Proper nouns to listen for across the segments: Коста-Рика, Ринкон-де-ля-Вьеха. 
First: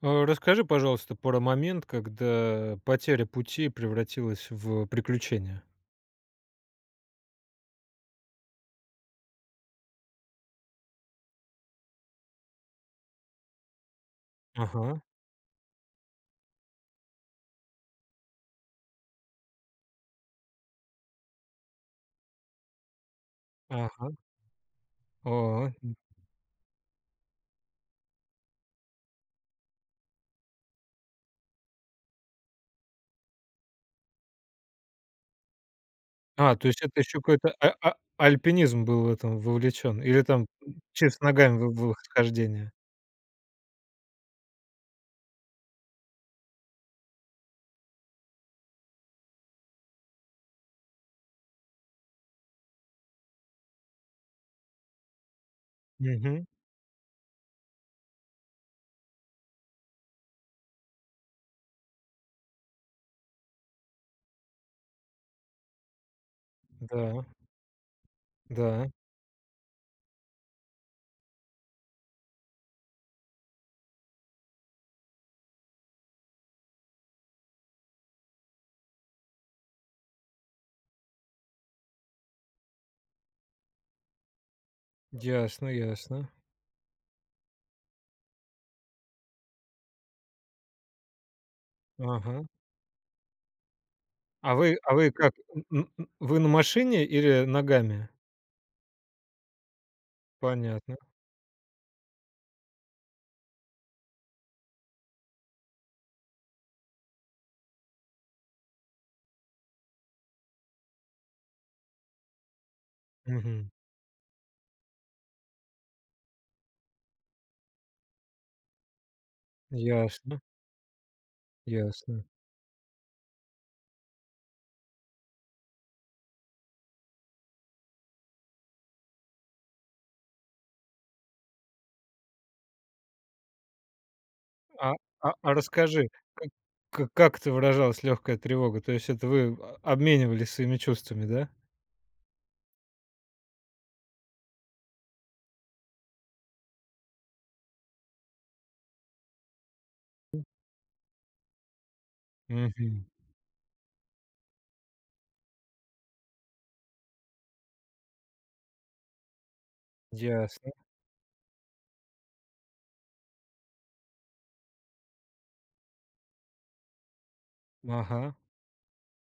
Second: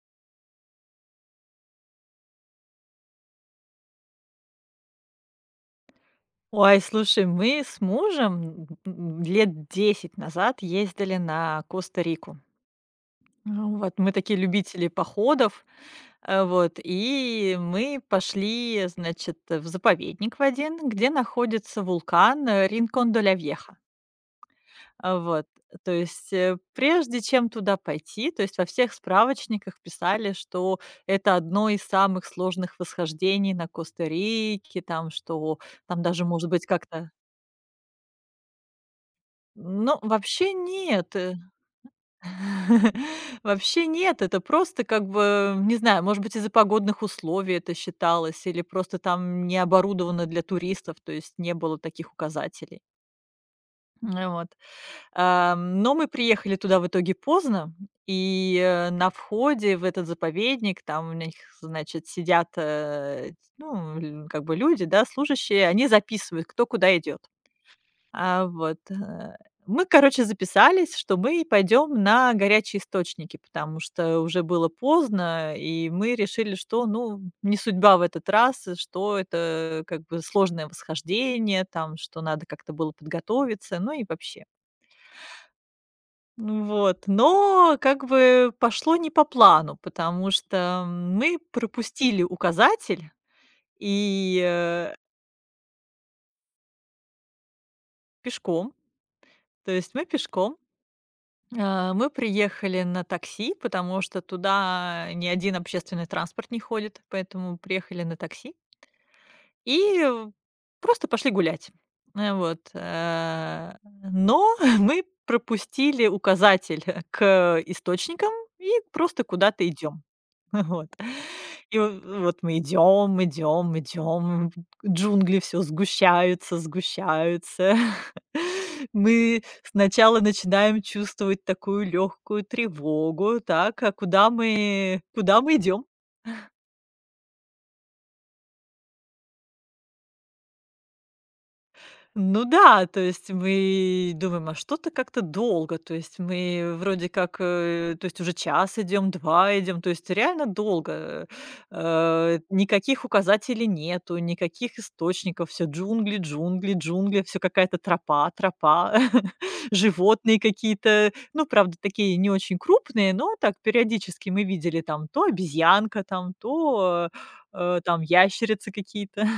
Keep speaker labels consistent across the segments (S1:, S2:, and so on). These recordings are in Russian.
S1: А, расскажи, пожалуйста, про момент, когда потеря пути превратилась в приключение.
S2: Ой, слушай, мы с мужем лет 10 назад ездили на Коста-Рику. Ну, вот мы такие любители
S1: Ага,
S2: походов, вот, и мы пошли, значит, в заповедник в один, где находится вулкан Ринкон-де-ля-Вьеха.
S1: ага.
S2: А, вот,
S1: О.
S2: то есть прежде чем туда пойти, то есть во всех справочниках писали, что это одно из самых сложных восхождений на Коста-Рике, там, что там даже может
S1: А,
S2: быть
S1: то есть это
S2: как-то.
S1: еще какой-то альпинизм был в этом
S2: Ну,
S1: вовлечен или там
S2: вообще нет.
S1: чисто ногами в было хождение?
S2: Вообще нет. Это просто как бы, не знаю, может быть, из-за погодных условий это считалось, или просто там не оборудовано для туристов, то есть не было таких указателей. Вот. Но мы
S1: Мгм.
S2: приехали туда в итоге поздно, и, на входе в этот заповедник там у них, значит, сидят, ну, ль как бы люди, да, служащие, они записывают, кто куда идет.
S1: Да,
S2: А, вот.
S1: да.
S2: Мы, короче, записались, что мы пойдем на горячие источники, потому что уже было поздно, и мы решили, что, ну, не судьба в этот раз, и что это как бы сложное восхождение, там, что надо как-то было подготовиться, ну и вообще.
S1: Ясно, ясно.
S2: Ну вот, но как бы пошло не по плану, потому что мы пропустили
S1: Ага.
S2: указатель и,
S1: А вы как, н н н вы на машине или ногами?
S2: пешком, то есть мы пешком.
S1: Понятно.
S2: А, мы приехали на такси, потому что туда ни один общественный транспорт не ходит, поэтому приехали на такси и, просто пошли гулять. Вот,
S1: Мгм.
S2: но мы пропустили указатель к источникам и просто куда-то идем.
S1: Ясно,
S2: Вот. И в
S1: ясно.
S2: вот мы идем, идем, идем, джунгли все сгущаются, сгущаются. Мы сначала начинаем чувствовать такую легкую тревогу, так, а куда
S1: А
S2: мы куда мы идем?
S1: расскажи, как к как это выражалась легкая тревога? То есть это вы обменивались своими чувствами, да?
S2: Ну да, то есть мы думаем, а что-то как-то долго, то есть мы вроде как, то есть уже час идем, 2 идем, то есть реально долго. Никаких
S1: Мгм.
S2: указателей нету, никаких источников, все джунгли, джунгли, джунгли, все какая-то тропа, тропа, животные
S1: Ясно.
S2: какие-то, ну, правда, такие не очень крупные, но так периодически мы видели там то обезьянка, там то, там
S1: Ага.
S2: ящерицы какие-то.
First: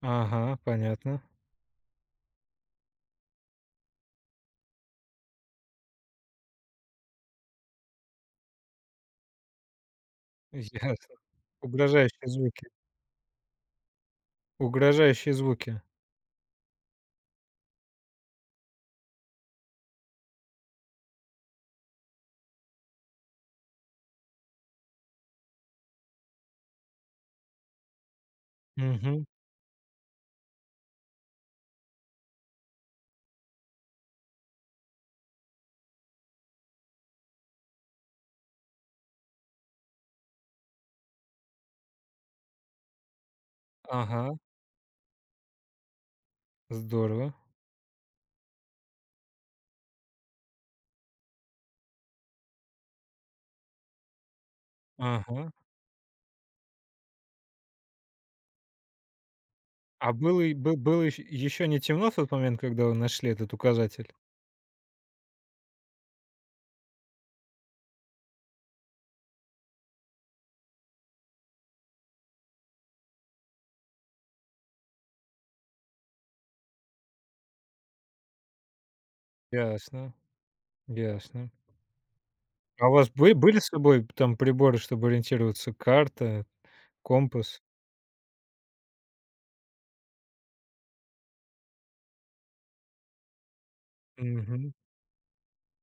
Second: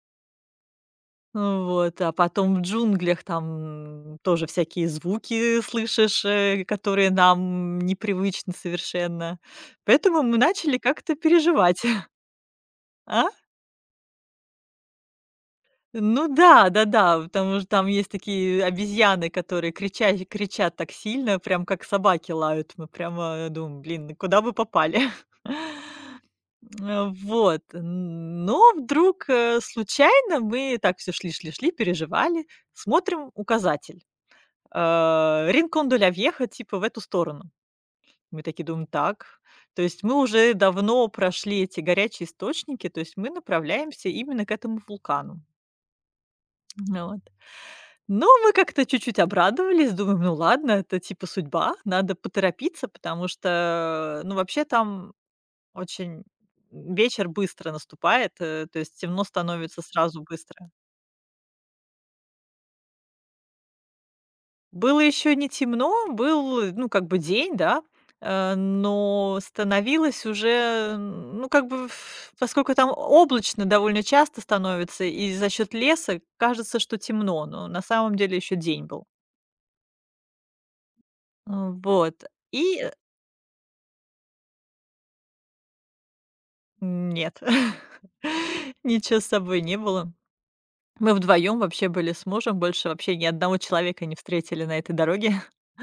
S1: Ага, понятно.
S2: Вот, а потом в джунглях там тоже всякие звуки слышишь, которые нам непривычны совершенно. Поэтому мы начали как-то
S1: Ясно.
S2: переживать.
S1: Угрожающие звуки.
S2: А?
S1: Угрожающие звуки.
S2: Ну да, да-да, потому что там есть такие обезьяны, которые кричат, кричат так сильно, прям как собаки лают. Мы прямо думаем: "Блин, куда мы попали?" Вот, но
S1: Мгм.
S2: вдруг, случайно мы так все шли, переживали, смотрим указатель. А, "Ринкон де ля Вьеха", типа в эту сторону. Мы такие думаем: "Так". То есть мы уже давно прошли эти горячие источники, то есть мы направляемся
S1: Ага.
S2: именно к этому вулкану. Ну вот.
S1: Здорово.
S2: Но мы как-то чуть-чуть обрадовались, думаем: "Ну ладно, это типа судьба, надо поторопиться", потому что, ну, вообще там
S1: Ага.
S2: очень вечер быстро наступает, то есть темно становится
S1: А
S2: сразу
S1: было и
S2: быстро.
S1: бы было еще не темно в тот момент, когда вы нашли этот указатель?
S2: Было еще не темно, был, ну, как бы день, да, но становилось уже, ну, как бы, поскольку там облачно довольно часто становится, и за счет леса кажется, что темно, но на самом деле еще день был.
S1: Ясно, ясно.
S2: А, вот. И
S1: А
S2: э,
S1: у вас бы были с собой там приборы, чтобы ориентироваться? Карта,
S2: нет,
S1: компас?
S2: ничего с собой не было. Мы вдвоем вообще были с мужем, больше вообще ни одного человека не встретили
S1: Мгм.
S2: на этой дороге.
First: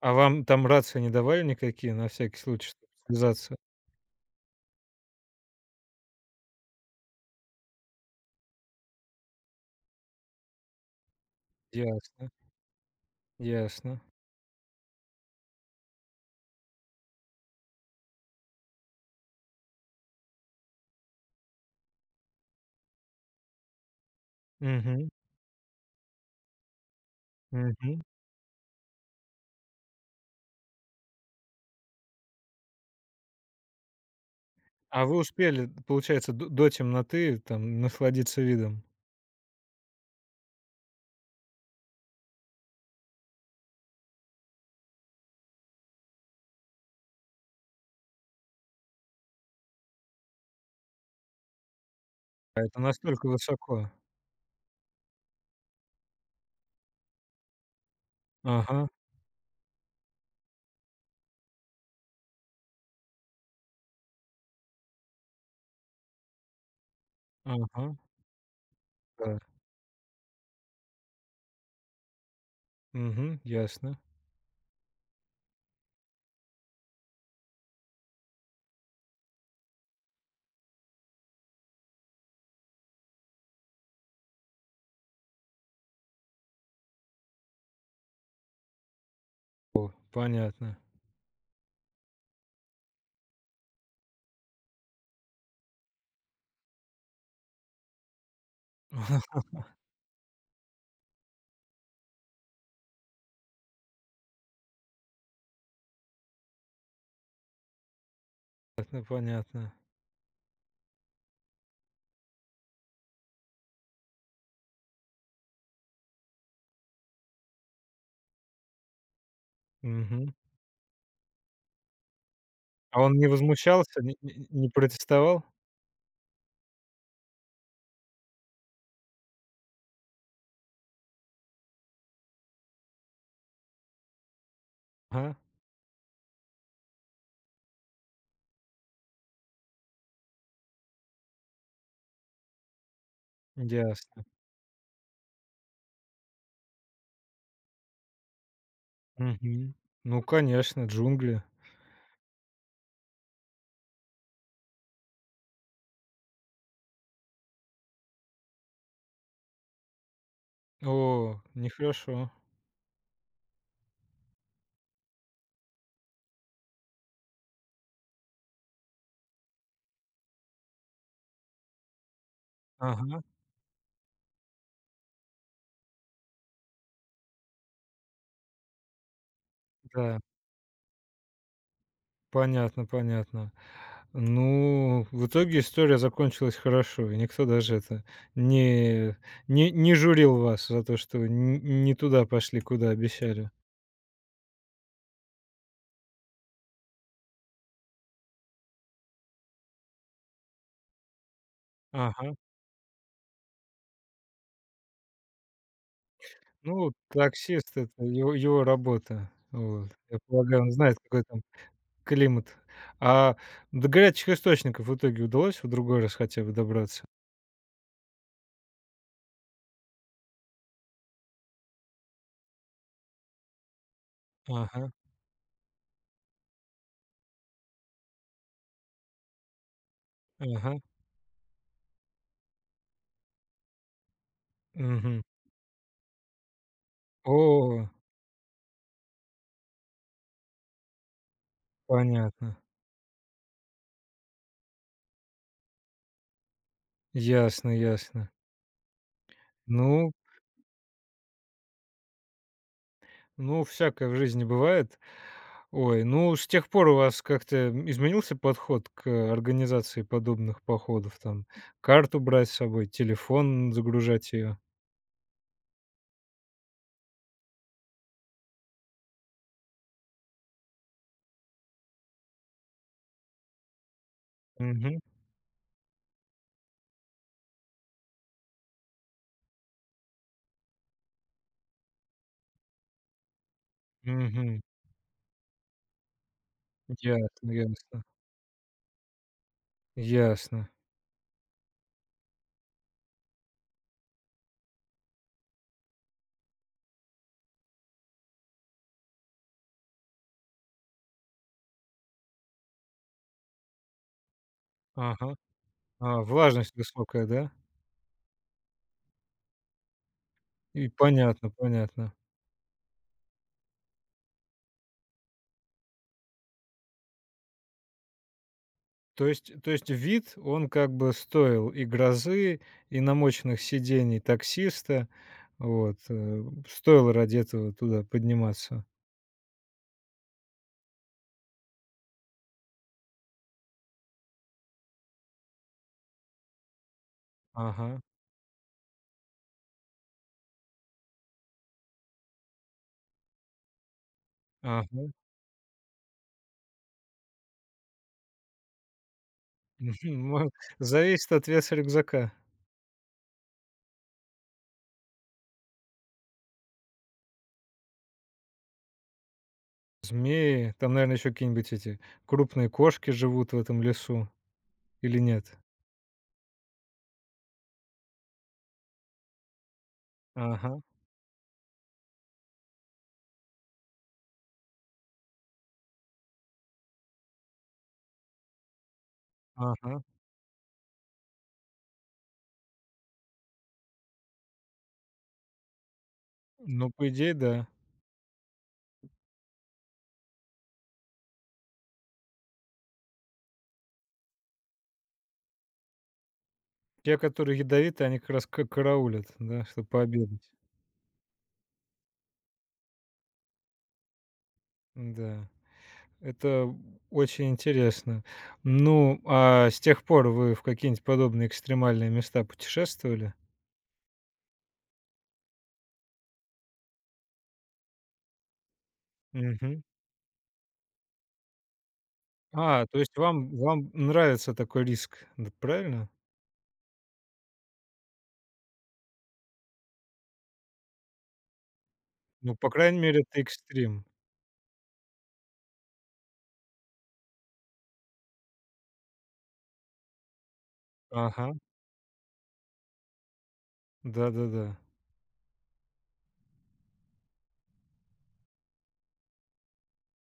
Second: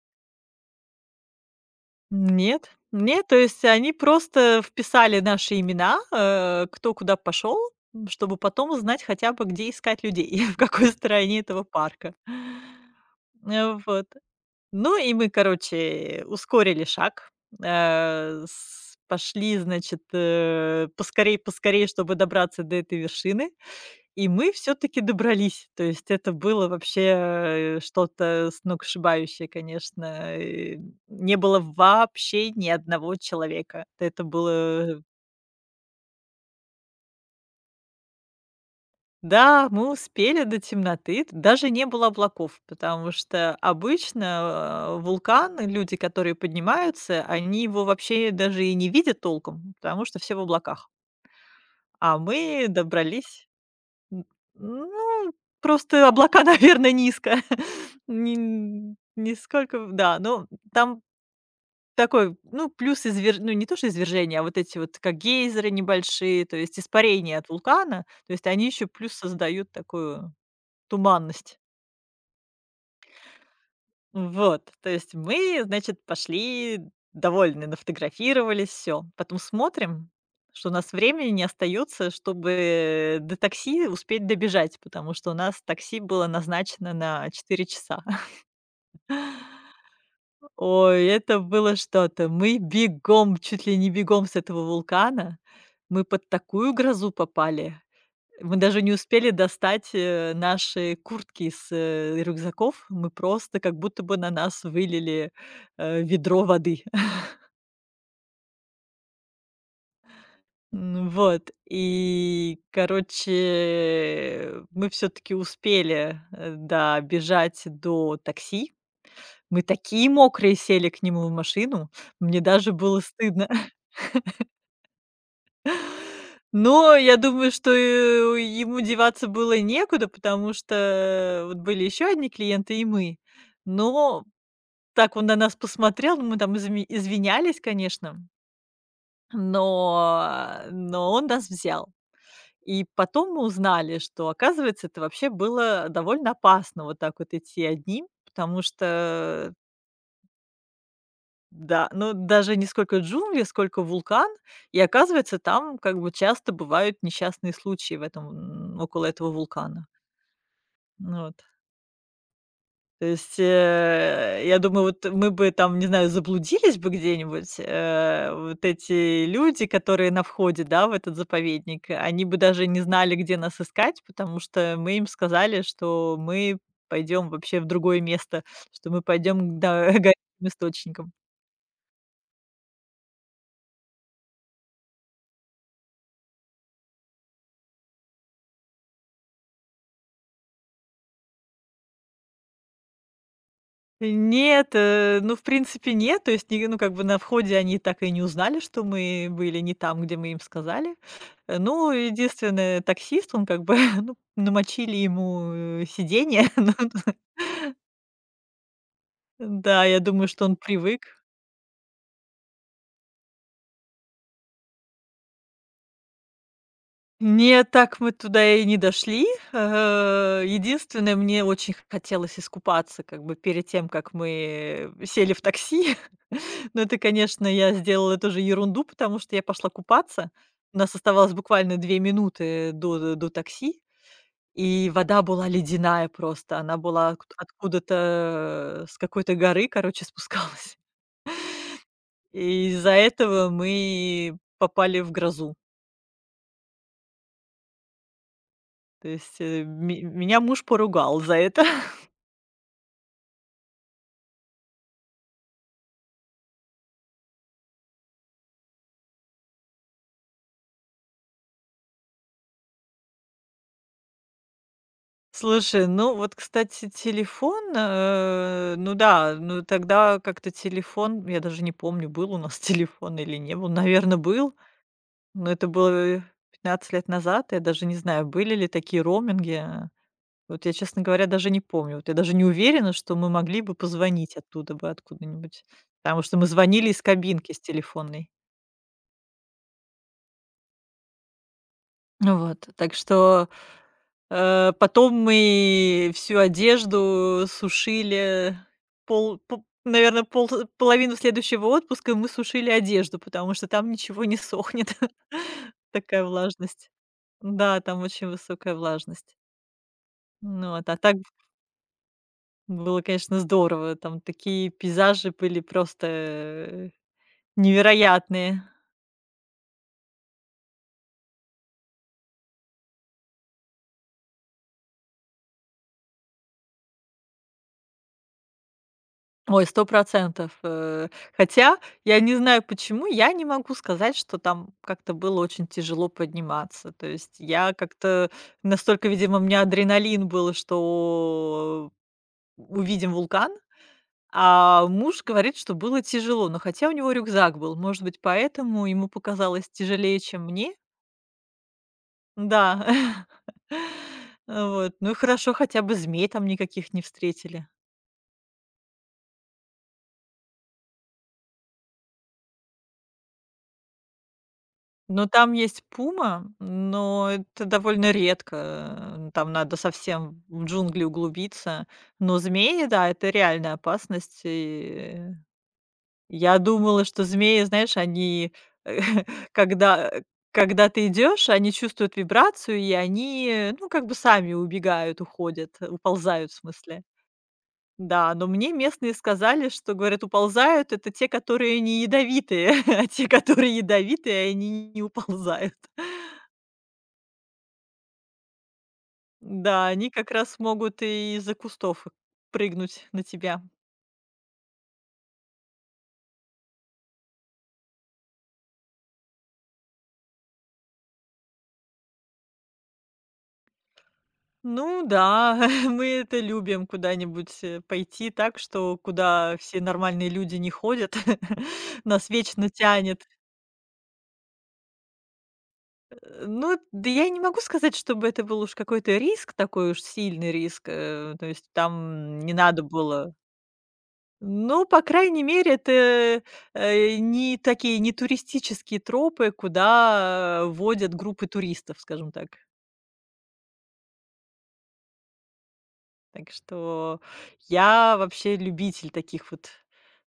S1: А вам там рации не давали никакие, на всякий случай,
S2: Нет,
S1: чтобы
S2: нет, то
S1: связаться?
S2: есть они просто вписали наши имена, кто куда пошел, чтобы потом узнать хотя бы, где искать людей, в какой стороне этого парка.
S1: Ясно, ясно.
S2: Вот. Ну и мы, короче, ускорили шаг, э, с пошли, значит, поскорей поскорей, чтобы добраться до этой вершины. И мы все таки
S1: Мгм,
S2: добрались. То есть это было вообще,
S1: мгм.
S2: что-то сногсшибающее, конечно. И не было вообще ни одного человека. Это было.
S1: А вы успели, получается, до темноты там насладиться видом?
S2: Да, мы успели до темноты. Даже не было облаков, потому что обычно, вулкан, люди, которые поднимаются, они его вообще даже и не видят толком, потому что все в облаках. А
S1: А
S2: мы
S1: это настолько
S2: добрались.
S1: высоко.
S2: М, ну, просто облака, наверное, низко. Не
S1: Ага,
S2: н нисколько, да, но там такой, ну, плюс извер ну, не то, что извержение, а вот эти вот как гейзеры небольшие, то есть испарение от
S1: ага,
S2: вулкана. То есть они еще плюс
S1: да.
S2: создают такую туманность.
S1: Мгм, ясно.
S2: Вот, то есть мы, значит, пошли довольны, нафотографировались, все. Потом смотрим, что у нас времени не остаётся, чтобы до такси успеть добежать, потому что у нас такси было назначено на 4 часа.
S1: О, понятно.
S2: Ой, это было что-то. Мы бегом, чуть ли не бегом с этого вулкана. Мы под такую грозу попали. Мы даже не успели достать, наши куртки из, рюкзаков. Мы просто как будто бы на нас вылили, ведро воды.
S1: Понятно, понятно.
S2: Н вот, и, короче, мы все таки успели, добежать до такси. Мы такие
S1: Мгм.
S2: мокрые сели к нему в машину, мне даже
S1: А
S2: было
S1: он не
S2: стыдно.
S1: возмущался, не протестовал?
S2: Но я думаю, что, ему деваться было некуда, потому что вот были еще одни клиенты и мы. Но. Так он
S1: Ага,
S2: на нас посмотрел, мы там извинялись, конечно, но он нас взял. И потом мы узнали,
S1: ясно.
S2: что, оказывается, это вообще было довольно опасно вот так вот идти одним, потому что,
S1: Мгм. Ну, конечно, джунгли.
S2: да, ну, даже не сколько джунгли, сколько вулкан, и, оказывается, там как бы часто бывают несчастные случаи в этом, около этого вулкана. Ну
S1: О,
S2: вот.
S1: нехорошо.
S2: То есть, я думаю, вот мы бы там, не знаю, заблудились бы где-нибудь, вот эти люди, которые на входе, да, в этот заповедник, они бы даже не знали,
S1: Ага,
S2: где нас искать, потому что мы им сказали, что мы пойдем вообще в другое место, что мы пойдем к да горячим
S1: да.
S2: источникам.
S1: Понятно, понятно. Ну, в итоге история закончилась хорошо, и никто даже это не журил вас за то, что н не туда пошли, куда обещали.
S2: Нет, ну, в принципе, нет. То есть, ни ну, как бы на входе они так и не узнали, что мы были не там, где мы им сказали. Ну,
S1: Ага.
S2: единственное, таксист, он как бы, ну, намочили ему, сиденье.
S1: Ну, таксист — это его работа.
S2: Ну да,
S1: Вот.
S2: я
S1: Я
S2: думаю, что он
S1: полагаю, он знает,
S2: привык.
S1: какой там климат. А до горячих источников в итоге удалось в другой раз хотя бы добраться?
S2: Не так мы туда и не дошли. Единственное, мне очень хотелось искупаться как бы перед тем, как
S1: Ага,
S2: мы сели в такси. Но это, конечно, я сделала тоже ерунду, потому что я пошла купаться. У
S1: ага.
S2: нас оставалось буквально 2 минуты до такси, и вода
S1: Мгм.
S2: была ледяная просто. Она была отк
S1: О,
S2: откуда-то с какой-то горы, короче, спускалась.
S1: понятно.
S2: И из-за этого мы попали в грозу.
S1: Ясно, ясно.
S2: То есть, ме
S1: Ну
S2: меня муж поругал за это.
S1: Ну, всякое в жизни бывает. Ой, ну, с тех пор у вас как-то изменился подход к э, организации подобных походов? Там карту брать с собой, телефон загружать ее?
S2: Слушай, ну вот, кстати, телефон, ну да, ну тогда как-то телефон, я даже не помню, был у нас телефон или не был, наверное, был,
S1: Мгм,
S2: но это было 15 лет назад, я даже не знаю, были ли такие роуминги. Вот я, честно говоря, даже не помню. Вот я даже не уверена, что мы могли бы позвонить
S1: мгм.
S2: оттуда бы откуда-нибудь, потому что мы звонили из кабинки
S1: Ясно,
S2: с
S1: ясно.
S2: телефонной.
S1: Ясно.
S2: Ну вот, так что, потом мы всю одежду сушили пол по пол половину следующего отпуска мы сушили одежду, потому что там ничего не сохнет.
S1: Ага. А,
S2: Такая
S1: влажность
S2: влажность.
S1: высокая, да?
S2: Да, там очень высокая влажность. Ну вот,
S1: И
S2: а так
S1: понятно, понятно.
S2: было, конечно, здорово. Там такие пейзажи были просто, невероятные.
S1: То есть вид, он как бы стоил и грозы, и намоченных сидений таксиста. Вот, э, стоило ради этого туда подниматься.
S2: Ой, 100. Э, Хотя я не знаю, почему я не могу сказать, что там как-то было очень тяжело подниматься. То есть я
S1: Ага.
S2: как-то настолько, видимо, у меня адреналин был, что увидим вулкан, а
S1: Ага, мгм,
S2: муж говорит, что было тяжело. Но хотя у него рюкзак был, может быть, поэтому ему показалось тяжелее, чем
S1: мо
S2: мне.
S1: зависит от веса рюкзака.
S2: Да. Вот. Ну и хорошо, хотя бы змей там никаких не встретили.
S1: Змеи, там, наверное, еще какие-нибудь эти крупные кошки живут в этом лесу или
S2: Ну,
S1: нет?
S2: там есть пума, но это довольно редко. Там надо совсем в
S1: Ага,
S2: джунгли углубиться. Но змеи, да, это реальная опасность. И я думала, что змеи, знаешь, они,
S1: ага.
S2: когда, когда ты идешь, они чувствуют вибрацию, и они, ну, как бы сами убегают, уходят, уползают, в
S1: Ну,
S2: смысле.
S1: по идее, да.
S2: Да, но мне местные сказали, что, говорят, уползают это те, которые не ядовитые, а те, которые ядовитые, они не уползают.
S1: Те, которые ядовиты, они как раз ка караулят, да,
S2: Да,
S1: чтобы
S2: они как
S1: пообедать.
S2: раз могут и из-за кустов прыгнуть на тебя.
S1: Да, это очень интересно. Ну, а с тех пор вы в какие-нибудь подобные экстремальные места путешествовали?
S2: Ну да, мы это любим куда-нибудь, пойти так, что куда все
S1: Мгм.
S2: нормальные люди не ходят. Нас вечно
S1: А, то есть
S2: тянет.
S1: вам нравится такой риск, д правильно?
S2: Ну, да я не могу сказать, чтобы это был уж какой-то риск, такой уж сильный риск, то есть там не
S1: Ну, по
S2: надо
S1: крайней мере,
S2: было.
S1: это экстрим.
S2: Ну, по крайней мере, это, не такие, не туристические тропы, куда водят группы
S1: Ага,
S2: туристов, скажем так.
S1: да-да-да.
S2: Так что я вообще любитель таких вот,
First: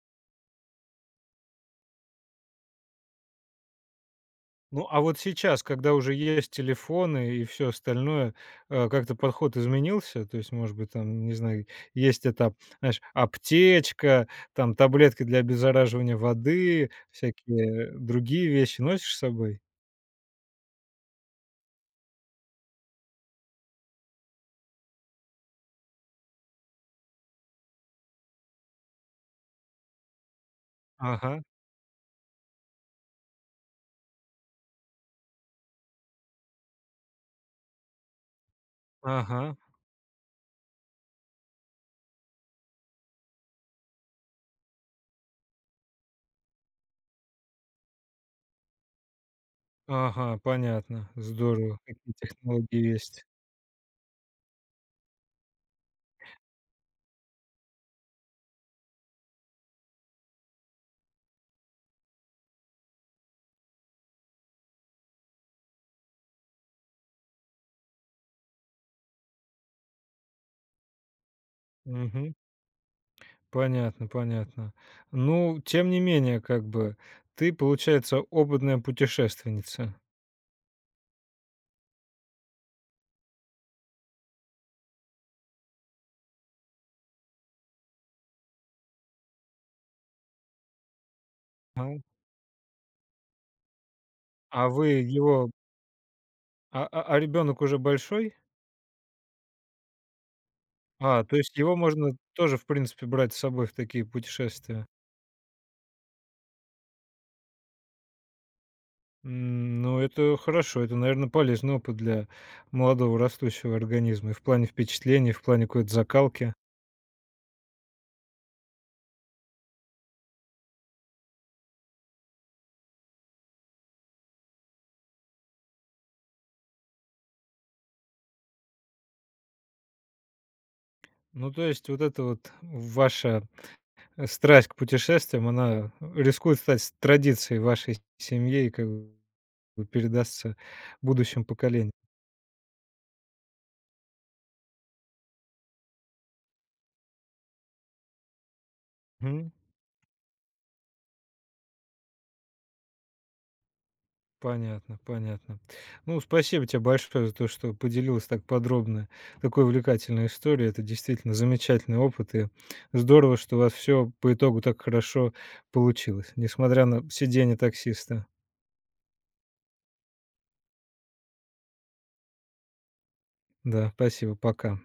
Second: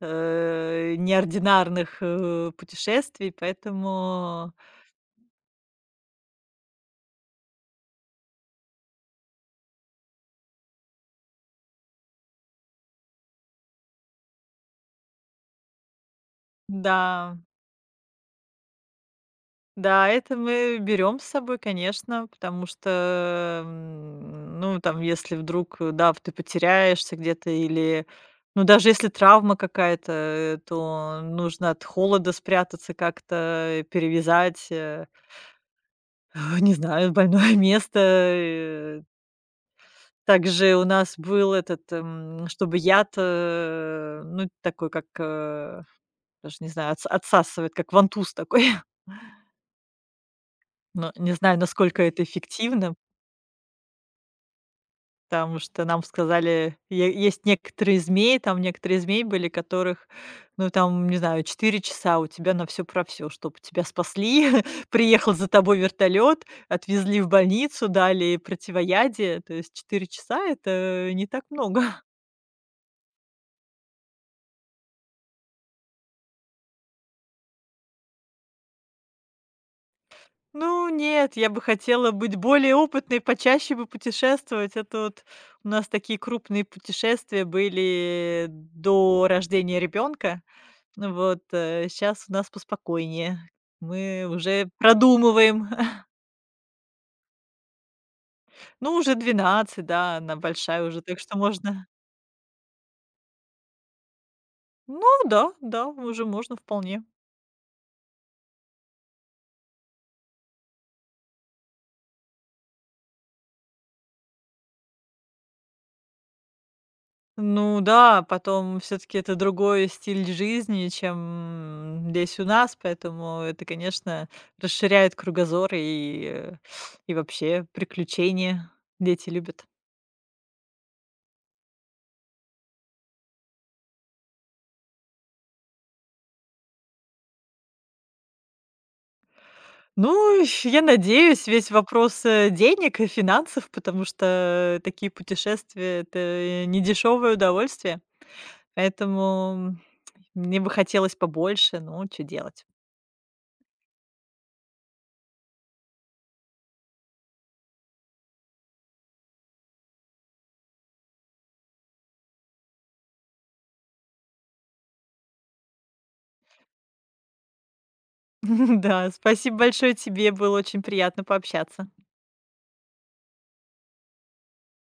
S2: неординарных, путешествий, поэтому
S1: Ну, а вот сейчас, когда уже есть телефоны и все остальное, э, как-то подход изменился? То есть, может быть, там, не знаю, есть этап, знаешь, аптечка, там таблетки для обеззараживания воды,
S2: да,
S1: всякие другие вещи носишь с собой?
S2: да, это мы берем с собой, конечно, потому что, ну, там, если вдруг, да, ты потеряешься где-то или, ну, даже если травма какая-то, то
S1: Ага,
S2: нужно от холода спрятаться как-то, перевязать, не знаю, больное место,
S1: ага,
S2: также у нас был этот, чтобы яд, ну, такой, как, даже не знаю, отсасывает, как вантуз такой.
S1: ага, понятно.
S2: Но не знаю,
S1: Здорово,
S2: насколько
S1: какие
S2: это
S1: технологии
S2: эффективно,
S1: есть.
S2: потому что нам сказали, е есть некоторые змеи, там некоторые змеи были, которых, ну, там, не знаю, 4 часа у тебя на все про все, чтобы тебя спасли. Приехал за тобой вертолет, отвезли в больницу, дали противоядие. То есть 4 часа- это не так много.
S1: Мгм. Понятно, понятно. Ну, тем не менее, как бы, ты, получается, опытная путешественница.
S2: Ну нет, я бы хотела быть более опытной, почаще бы путешествовать. Это вот у нас такие крупные путешествия были до рождения ребенка. Ну вот
S1: А.
S2: сейчас у нас поспокойнее. Мы уже
S1: А вы его
S2: продумываем.
S1: ребенок уже большой?
S2: Ну, уже 12, да, она большая уже, так
S1: А,
S2: что
S1: то есть его
S2: можно.
S1: можно тоже, в принципе, брать с собой в такие путешествия.
S2: Ну да, да, уже можно вполне.
S1: М, ну, это хорошо. Это, наверное, полезный опыт для молодого растущего организма и в плане впечатлений, и в плане какой-то закалки.
S2: Ну да, потом все таки это другой стиль жизни, чем здесь у нас, поэтому это, конечно, расширяет кругозор и вообще приключения дети любят.
S1: Ну, то есть вот эта вот ваша э, страсть к путешествиям, она рискует стать с традицией вашей семьи и как бы
S2: Ну,
S1: передастся
S2: я
S1: будущим
S2: надеюсь, весь
S1: поколениям.
S2: вопрос, денег и финансов, потому что такие путешествия- это недешёвое удовольствие. Поэтому мне бы хотелось побольше, но что делать.
S1: Понятно, понятно. Ну, спасибо тебе большое за то, что поделилась так подробно такой увлекательной историей. Это действительно замечательный опыт, и здорово, что у вас все по итогу так хорошо получилось, несмотря на сидение таксиста.
S2: Да, спасибо большое тебе, было очень приятно пообщаться.
S1: Да, спасибо, пока.